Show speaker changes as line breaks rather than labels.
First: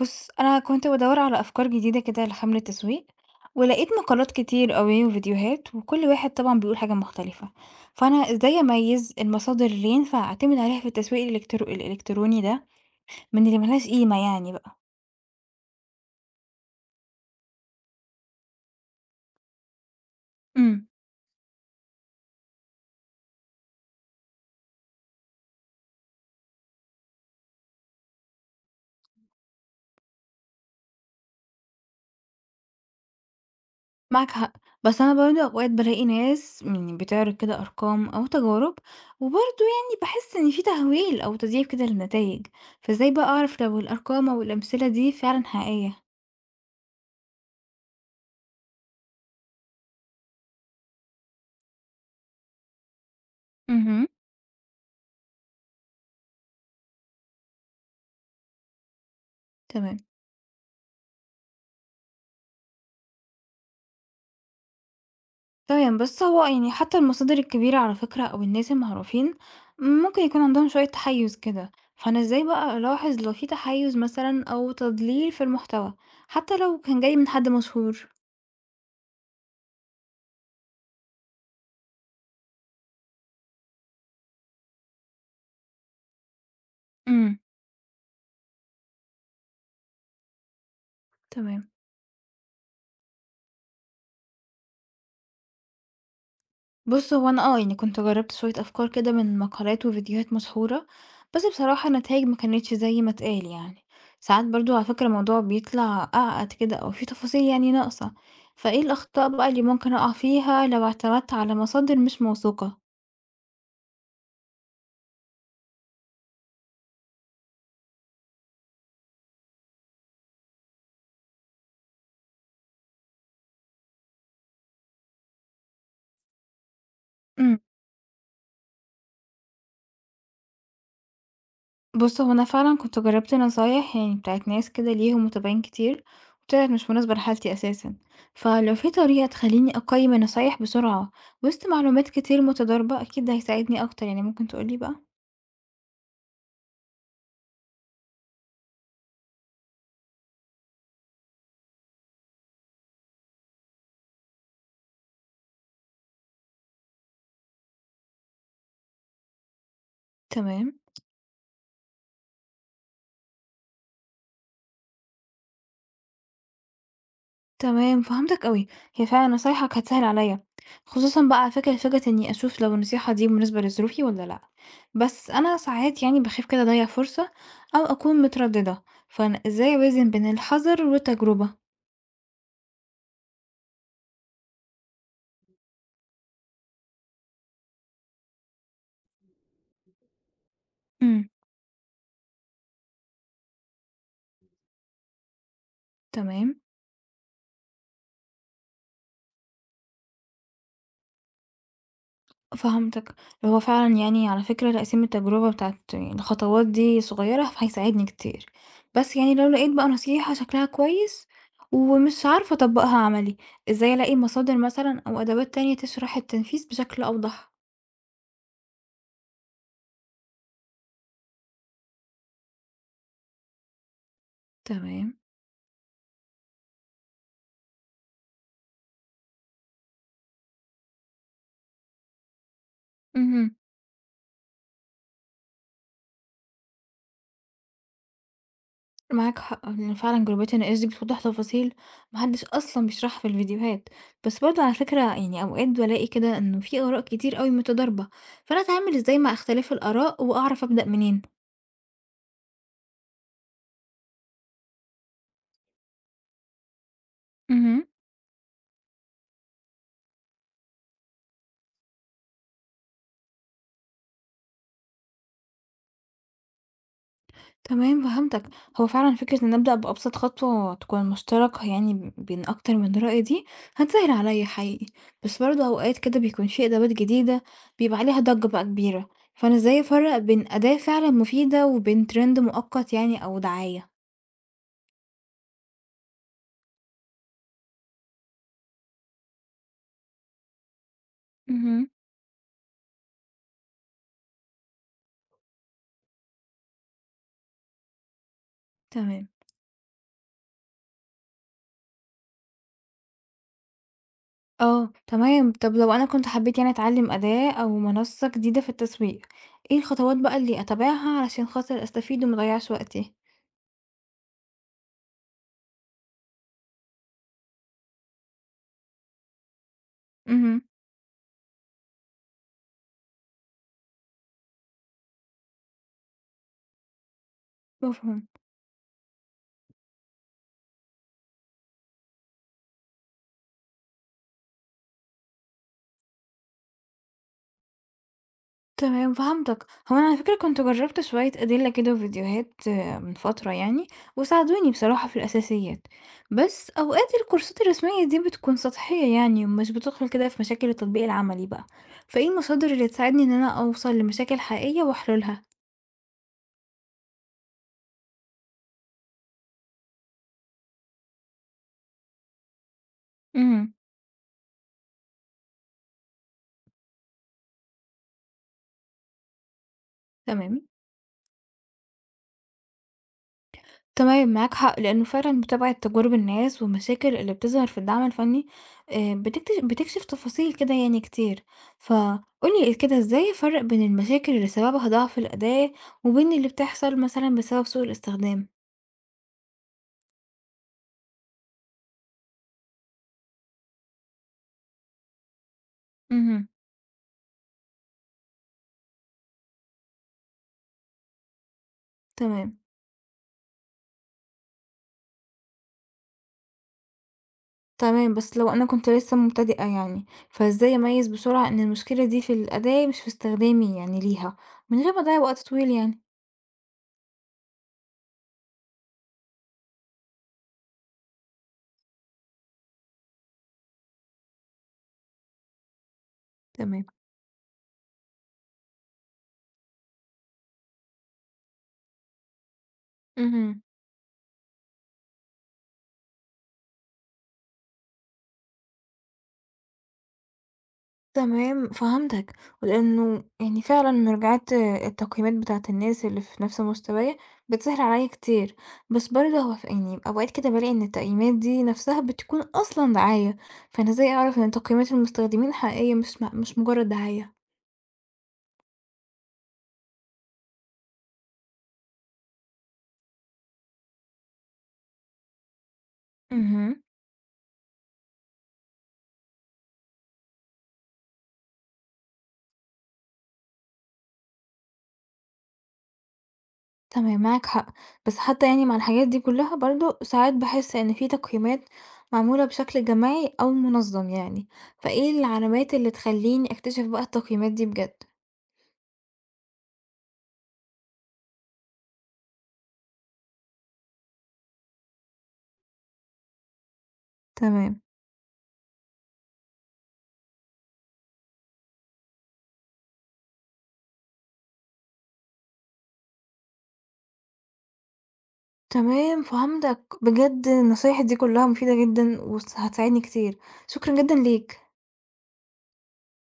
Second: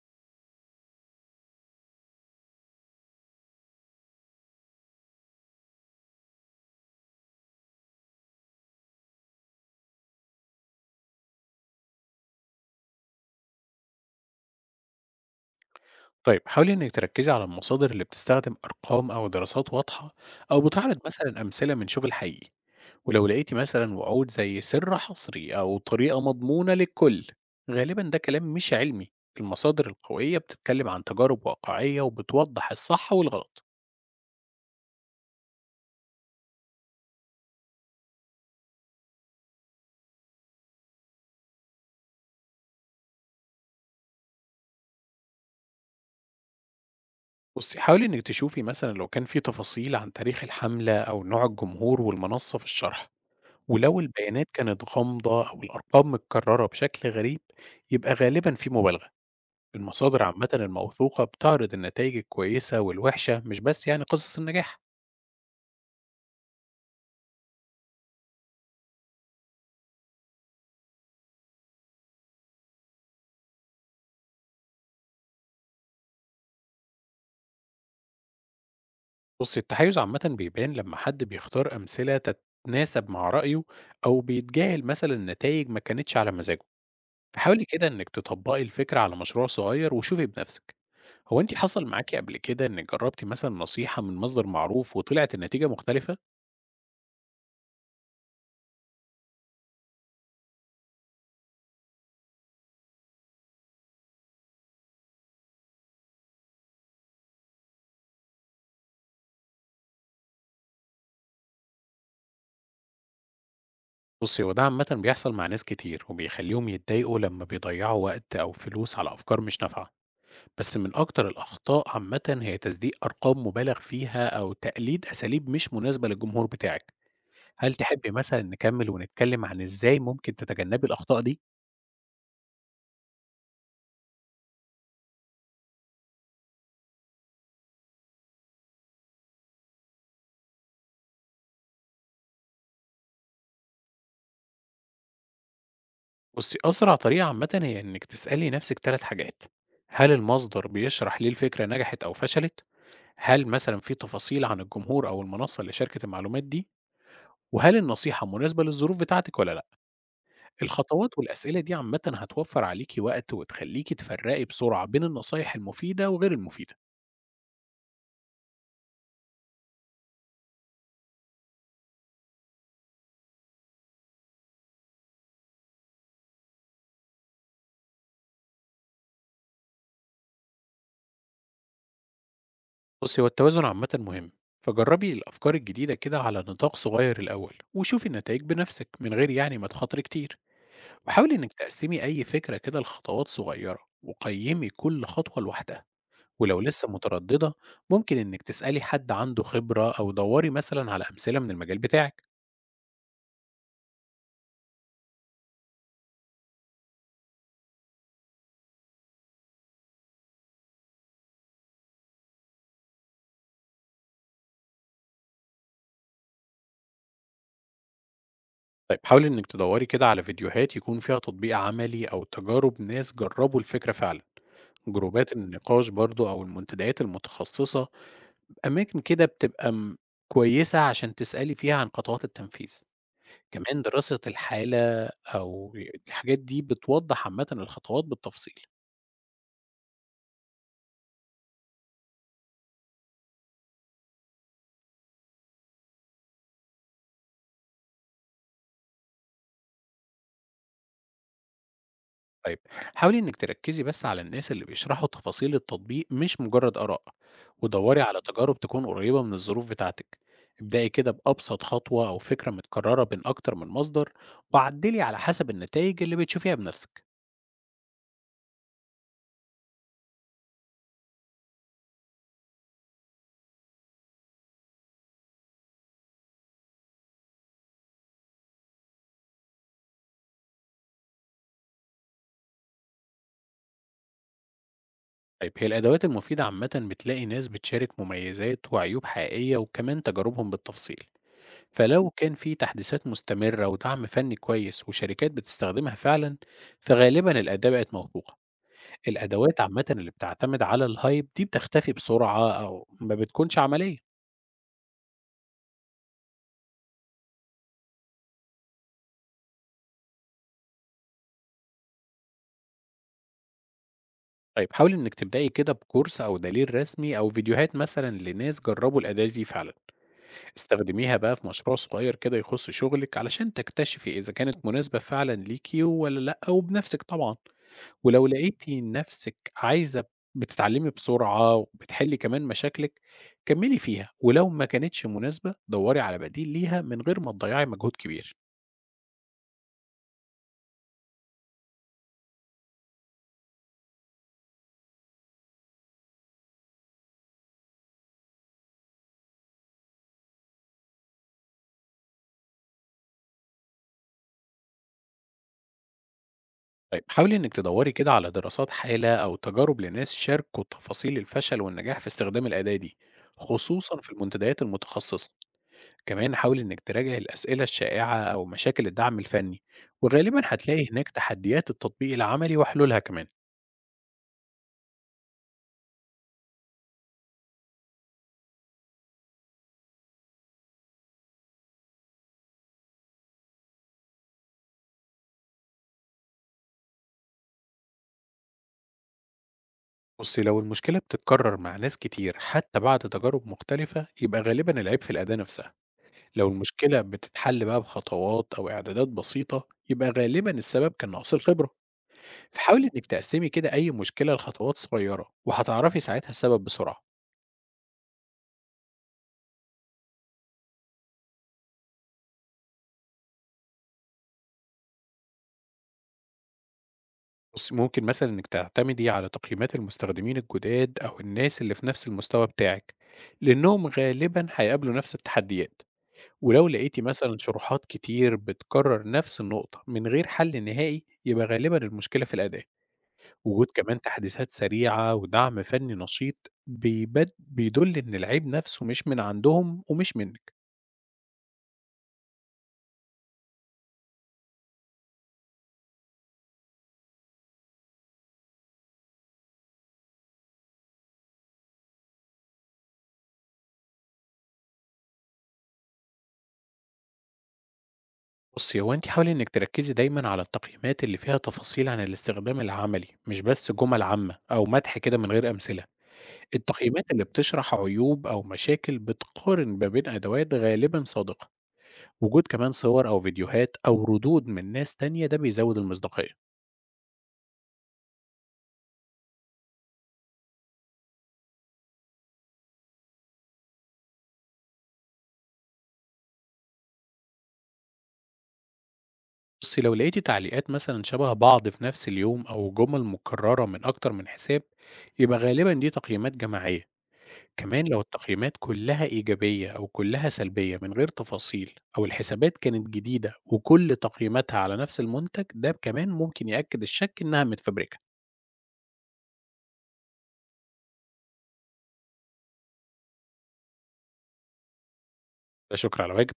بُص، أنا كنت بادوّر على أفكار جديدة كده لحملة تسويق، ولقيت مقالات كتير أوي وفيديوهات، وكل واحد طبعًا بيقول حاجة مختلفة، فأنا إزاي أميّز المصادر اللي ينفع أعتمد عليها في التسويق الإلكتروني ده من اللي ما لهاش قيمة يعني بقى؟
طيب حاولي إنِك تركزي على المصادر اللي بتستخدم أرقام أو دراسات واضحة أو
إمم،
بتعرض مثلا أمثلة من شغل حقيقي. ولو لقيتي مثلا وعود زي سر حصري أو طريقة مضمونة للكل، غالبا ده كلام مش علمي. المصادر القوية بتتكلم عن تجارب واقعية وبتوضح الصح والغلط.
معاك حق، بس أنا برضه أوقات بالاقي ناس يعني بتعرض كده أرقام أو تجارب، وبرضه يعني باحس إن في تهويل أو تضييع كده للنتايج، فإزاي بقى أعرف لو الأرقام أو الأمثلة دي فعلًا حقيقية؟
بصي حاولي إنك تشوفي مثلا لو كان في تفاصيل عن تاريخ الحملة أو نوع الجمهور والمنصة في الشرح، ولو
اهم،
البيانات كانت غامضة أو الأرقام متكررة بشكل غريب يبقى غالبا في مبالغة.
تمام.
المصادر عامة الموثوقة بتعرض النتائج الكويسة والوحشة، مش بس يعني قصص النجاح.
تمام، بص هو يعني حتى المصادر الكبيرة على فكرة أو الناس المعروفين ممكن يكون عندهم شوية تحيز كده، فأنا ازاي بقى ألاحظ لو في تحيز مثلا أو تضليل في المحتوى حتى لو كان جاي من حد مشهور.
بص التحيز عامة بيبان لما حد بيختار أمثلة تتناسب مع رأيه، أو بيتجاهل مثلا نتائج ما كانتش على مزاجه.
امم،
فحاولي كده إنك تطبقي الفكرة على مشروع صغير وشوفي بنفسك. هو أنت
تمام،
حصل معاكي قبل كده إنك جربتي مثلا نصيحة من مصدر معروف وطلعت النتيجة مختلفة؟
بص هو أنا يعني كنت جربت شوية أفكار كده من مقالات وفيديوهات مشهورة، بس بصراحة النتايج ما كانتش زي ما اتقال يعني. ساعات برضو على فكرة الموضوع بيطلع أعقد كده أو في تفاصيل يعني ناقصة، فايه الأخطاء بقى اللي ممكن أقع فيها لو اعتمدت على مصادر مش موثوقة؟
بصي هو ده عامة بيحصل مع ناس كتير وبيخليهم يتضايقوا لما بيضيعوا وقت أو فلوس على أفكار مش نافعة. بس من أكتر الأخطاء عامةً هي تصديق أرقام مُبالغ فيها أو تقليد أساليب مش مناسبة للجمهور بتاعِك.
إمم.
هل تحبّي مثلًا نكمّل ونتكلّم عن إزاي ممكن تتجنّبي الأخطاء دي؟
بُص، هو أنا فعلًا كنت جرّبت نصايح يعني بتاعة ناس كده ليهم متابعين كتير، وطلعت مش مناسبة لحالتي أساسًا. فلو في طريقة تخلّيني أقيّم النصايح بسرعة وسط معلومات كتير متضاربة، أكيد ده هيساعدني أكتر، يعني ممكن تقول لي بقى؟
بُصّي، أسرع طريقة عامةً هي إنِّك تسألي نَفْسِك 3 حاجات، هل المصدر بيشرح ليه الفكرة نجحت أو فشلت؟ هل مثلًا في تفاصيل عن الجمهور أو المنصّة اللي شاركت المعلومات دي؟ وهل النصيحة مناسبة للظروف بتاعتِك والّا لأ؟
تمام،
الخطوات والأسئلة دي عامةً هتوفّر عليكِ وقت وتخلّيكِ تفرّقي بسرعة بين النصايح المفيدة وغير المفيدة.
تمام، فهمتك أوي. هي فعلًا نصايحك هتسهِّل عليّا، خصوصًا بقى على فكرة فكرة إني أشوف لو النصيحة دي مناسبة لظروفي والّا لأ. بس أنا ساعات يعني باخاف كده أضيّع فرصة أو أكون متردّدة، فأنا إزاي أوازن بين الحذر والتجربة؟
بصي هو التوازن عامة مهم، فجربي الأفكار الجديدة كده على نطاق صغير الأول وشوفي النتائج بنفسك من غير يعني ما تخاطري كتير.
إمم،
وحاولي إنك تقسمي أي فكرة كده لخطوات صغيرة وقيمي كل خطوة لوحدها.
تمام.
ولو لسه مترددة ممكن إنك تسألي حد عنده خبرة أو دوري مثلا على أمثلة من المجال بتاعك.
فهمتك. هو فعلًا يعني على فكرة تقسيم التجربة بتاعة الخطوات دي صغيرة فهيساعدني كتير. بس يعني لو لقيت بقى نصيحة شكلها كويس ومش عارفة أطبّقها عملي، إزاي ألاقي مصادر مثلًا أو أدوات تانية تشرح التنفيذ بشكل أوضح؟
طيب حاولي إنك تدوري كده على فيديوهات يكون فيها تطبيق عملي أو تجارب ناس جربوا الفكرة فعلا.
تمام.
جروبات النقاش برضو أو المنتديات المتخصصة، أماكن كده بتبقى كويسة عشان تسألي فيها عن خطوات التنفيذ،
اهم.
كمان دراسة الحالة أو الحاجات دي بتوضّح عامةً الخطوات بالتفصيل.
معاك حق، لإن فعلًا جروبات الناس دي بتوضح تفاصيل ما حدش أصلًا بيشرحها في الفيديوهات. بس برضه على فكرة يعني أوقات بالاقي كده إنه في آراء كتير أوي متضاربة، فأنا أتعامل إزاي مع اختلاف الآراء وأعرف أبدأ منين؟
طيب حاولي إنِّك تركّزي بس على الناس اللي بيشرحوا تفاصيل التطبيق مش مجرد آراء،
اهم.
ودوّري على تجارب تكون قريبة من الظروف بتاعتك. ابدئي كده بأبسط خطوة أو فكرة متكررة بين أكتر من مصدر، وعدّلي على حسب النتايج اللي بتشوفيها بنفسِك.
تمام، فهمتك. هو فعلًا فكرة إن أبدأ بأبسط خطوة تكون مشتركة يعني بين أكتر من رأي دي هتسهل عليّا حقيقي، بس برضه أوقات كده بيكون في أدوات جديدة بيبقى عليها ضجة بقى كبيرة، فأنا إزاي أفرّق بين أداة فعلًا مفيدة وبين trend مؤقت يعني أو دعاية؟
طيب هي الأدوات المفيدة عامة بتلاقي ناس بتشارك مميزات وعيوب حقيقية وكمان تجاربهم بالتفصيل.
اهم،
فلو كان في تحديثات مستمرة ودعم فني كويس وشركات بتستخدمها فعلا، فغالبا الأداة بقت موثوقة.
تمام.
الأدوات عامة اللي بتعتمد على الهايب دي بتختفي بسرعة أو ما بتكونش عملية.
آه، تمام. طب لو أنا كنت حبيت يعني أتعلم أداة أو منصة جديدة في التسويق، إيه الخطوات بقى اللي أتابعها علشان خاطر أستفيد وما أضيّعش وقتي؟
طيب حاولي إنك تبدأي كده بكورس أو دليل رسمي أو فيديوهات مثلا لناس جربوا الأداة دي فعلا.
اهم،
استخدميها بقى في مشروع صغير كده يخص شغلك علشان تكتشفي إذا كانت مناسبة فعلا ليكي ولا لأ وبنفسك طبعا.
مفهوم.
ولو لقيتي نفسك عايزة بتتعلمي بسرعة وبتحلي كمان مشاكلك كملي فيها، ولو ما كانتش مناسبة دوري على بديل ليها من غير ما تضيعي مجهود كبير.
تمام، فهمتك. هو انا على فكره كنت جربت شويه ادله كده وفيديوهات من فتره يعني، وساعدوني بصراحه في الاساسيات، بس اوقات الكورسات الرسميه دي بتكون سطحيه يعني ومش بتدخل كده في مشاكل التطبيق العملي بقى، فايه المصادر اللي تساعدني ان انا اوصل لمشاكل حقيقيه واحللها؟
طيب حاولي انك تدوري كده على دراسات حالة او تجارب لناس شاركوا تفاصيل الفشل والنجاح في استخدام الأداة دي،
امم،
خصوصا في المنتديات المتخصصة. كمان حاول إنك تراجع الأسئلة الشائعة أو مشاكل الدعم الفني، وغالبا
تمام.
هتلاقي هناك تحديات التطبيق العملي وحلولها كمان.
تمام، معاك حق لأنه فعلا متابعة تجارب الناس والمشاكل اللي بتظهر في الدعم الفني بتكشف تفاصيل كده يعني كتير. فقولي كده ازاي أفرق بين المشاكل اللي سببها ضعف الأداء وبين اللي بتحصل مثلا بسبب سوء الاستخدام؟
بصي لو المشكلة بتتكرر مع ناس كتير حتى بعد تجارب مختلفة يبقى غالبا العيب في الأداة نفسها. لو
امم،
المشكلة بتتحل بقى بخطوات أو إعدادات بسيطة يبقى غالبا السبب كان نقص الخبرة.
تمام.
فحاولي إنك تقسمي كده أي مشكلة لخطوات صغيرة وهتعرفي ساعتها السبب بسرعة.
تمام، بس لو أنا كنت لسه مبتدئة يعني فازاي أميز بسرعة إن المشكلة دي في الأداء مش في استخدامي يعني ليها، من غير ما أضيع وقت طويل يعني؟
بُصّي، ممكن مثلًا إنِّك تعتمدي على تقييمات المستخدمين الجداد أو الناس اللي في نفس المستوى بتاعِك، لإنّهم غالبًا هيقابلوا نفس التحديات، ولو
تمام.
لقيتِ مثلًا شروحات كتير بتكرر نفس النقطة من غير حل نهائي، يبقى غالبًا المشكلة في الأداء.
مهم.
وجود كمان تحديثات سريعة ودعم فني نشيط بيدل إن العيب نفسه مش من عندهم ومش منِّك.
تمام، فهمتك، لإنه يعني فعلًا مراجعة التقييمات بتاعة الناس اللي في نفس مستوايا بتسهل عليَّ كتير، بس برضه هو يعني أوقات كده بالاقي إن التقييمات دي نفسها بتكون أصلًا دعاية، فأنا إزاي أعرف إن تقييمات المستخدمين حقيقية مش مجرد دعاية؟
بُصّي، هو أنتِ حاولي إنِّك تركّزي دايمًا على التقييمات اللي فيها تفاصيل عن الاستخدام العملي، مش بس جُمل عامة أو مدح كده من غير أمثلة.
اهم،
التقييمات اللي بتشرح عيوب أو مشاكل بتقارن ما بين أدوات غالبا صادقة. وجود كمان صور أو فيديوهات أو ردود من ناس تانية ده بيزود المصداقية.
تمام، معاك حق، بس حتى يعني مع الحاجات دي كلها برضه ساعات باحس إن في تقييمات معمولة بشكل جماعي أو منظم يعني، فإيه العلامات اللي تخليني أكتشف بقى التقييمات دي بجد؟
بس لو لقيتي تعليقات مثلا شبه بعض في نفس اليوم أو جمل مكررة من أكتر من حساب يبقى غالبا دي تقييمات جماعية.
تمام.
كمان لو التقييمات كلها إيجابية أو كلها سلبية من غير تفاصيل أو الحسابات كانت جديدة وكل تقييماتها على نفس المنتج، ده كمان ممكن يأكد الشك إنها متفبركة.
تمام، فهمتك، بجد النصايح دي كلها مفيدة جدًا هتساعدني كتير، شكرًا جدًا ليك.
لا شكر على واجب.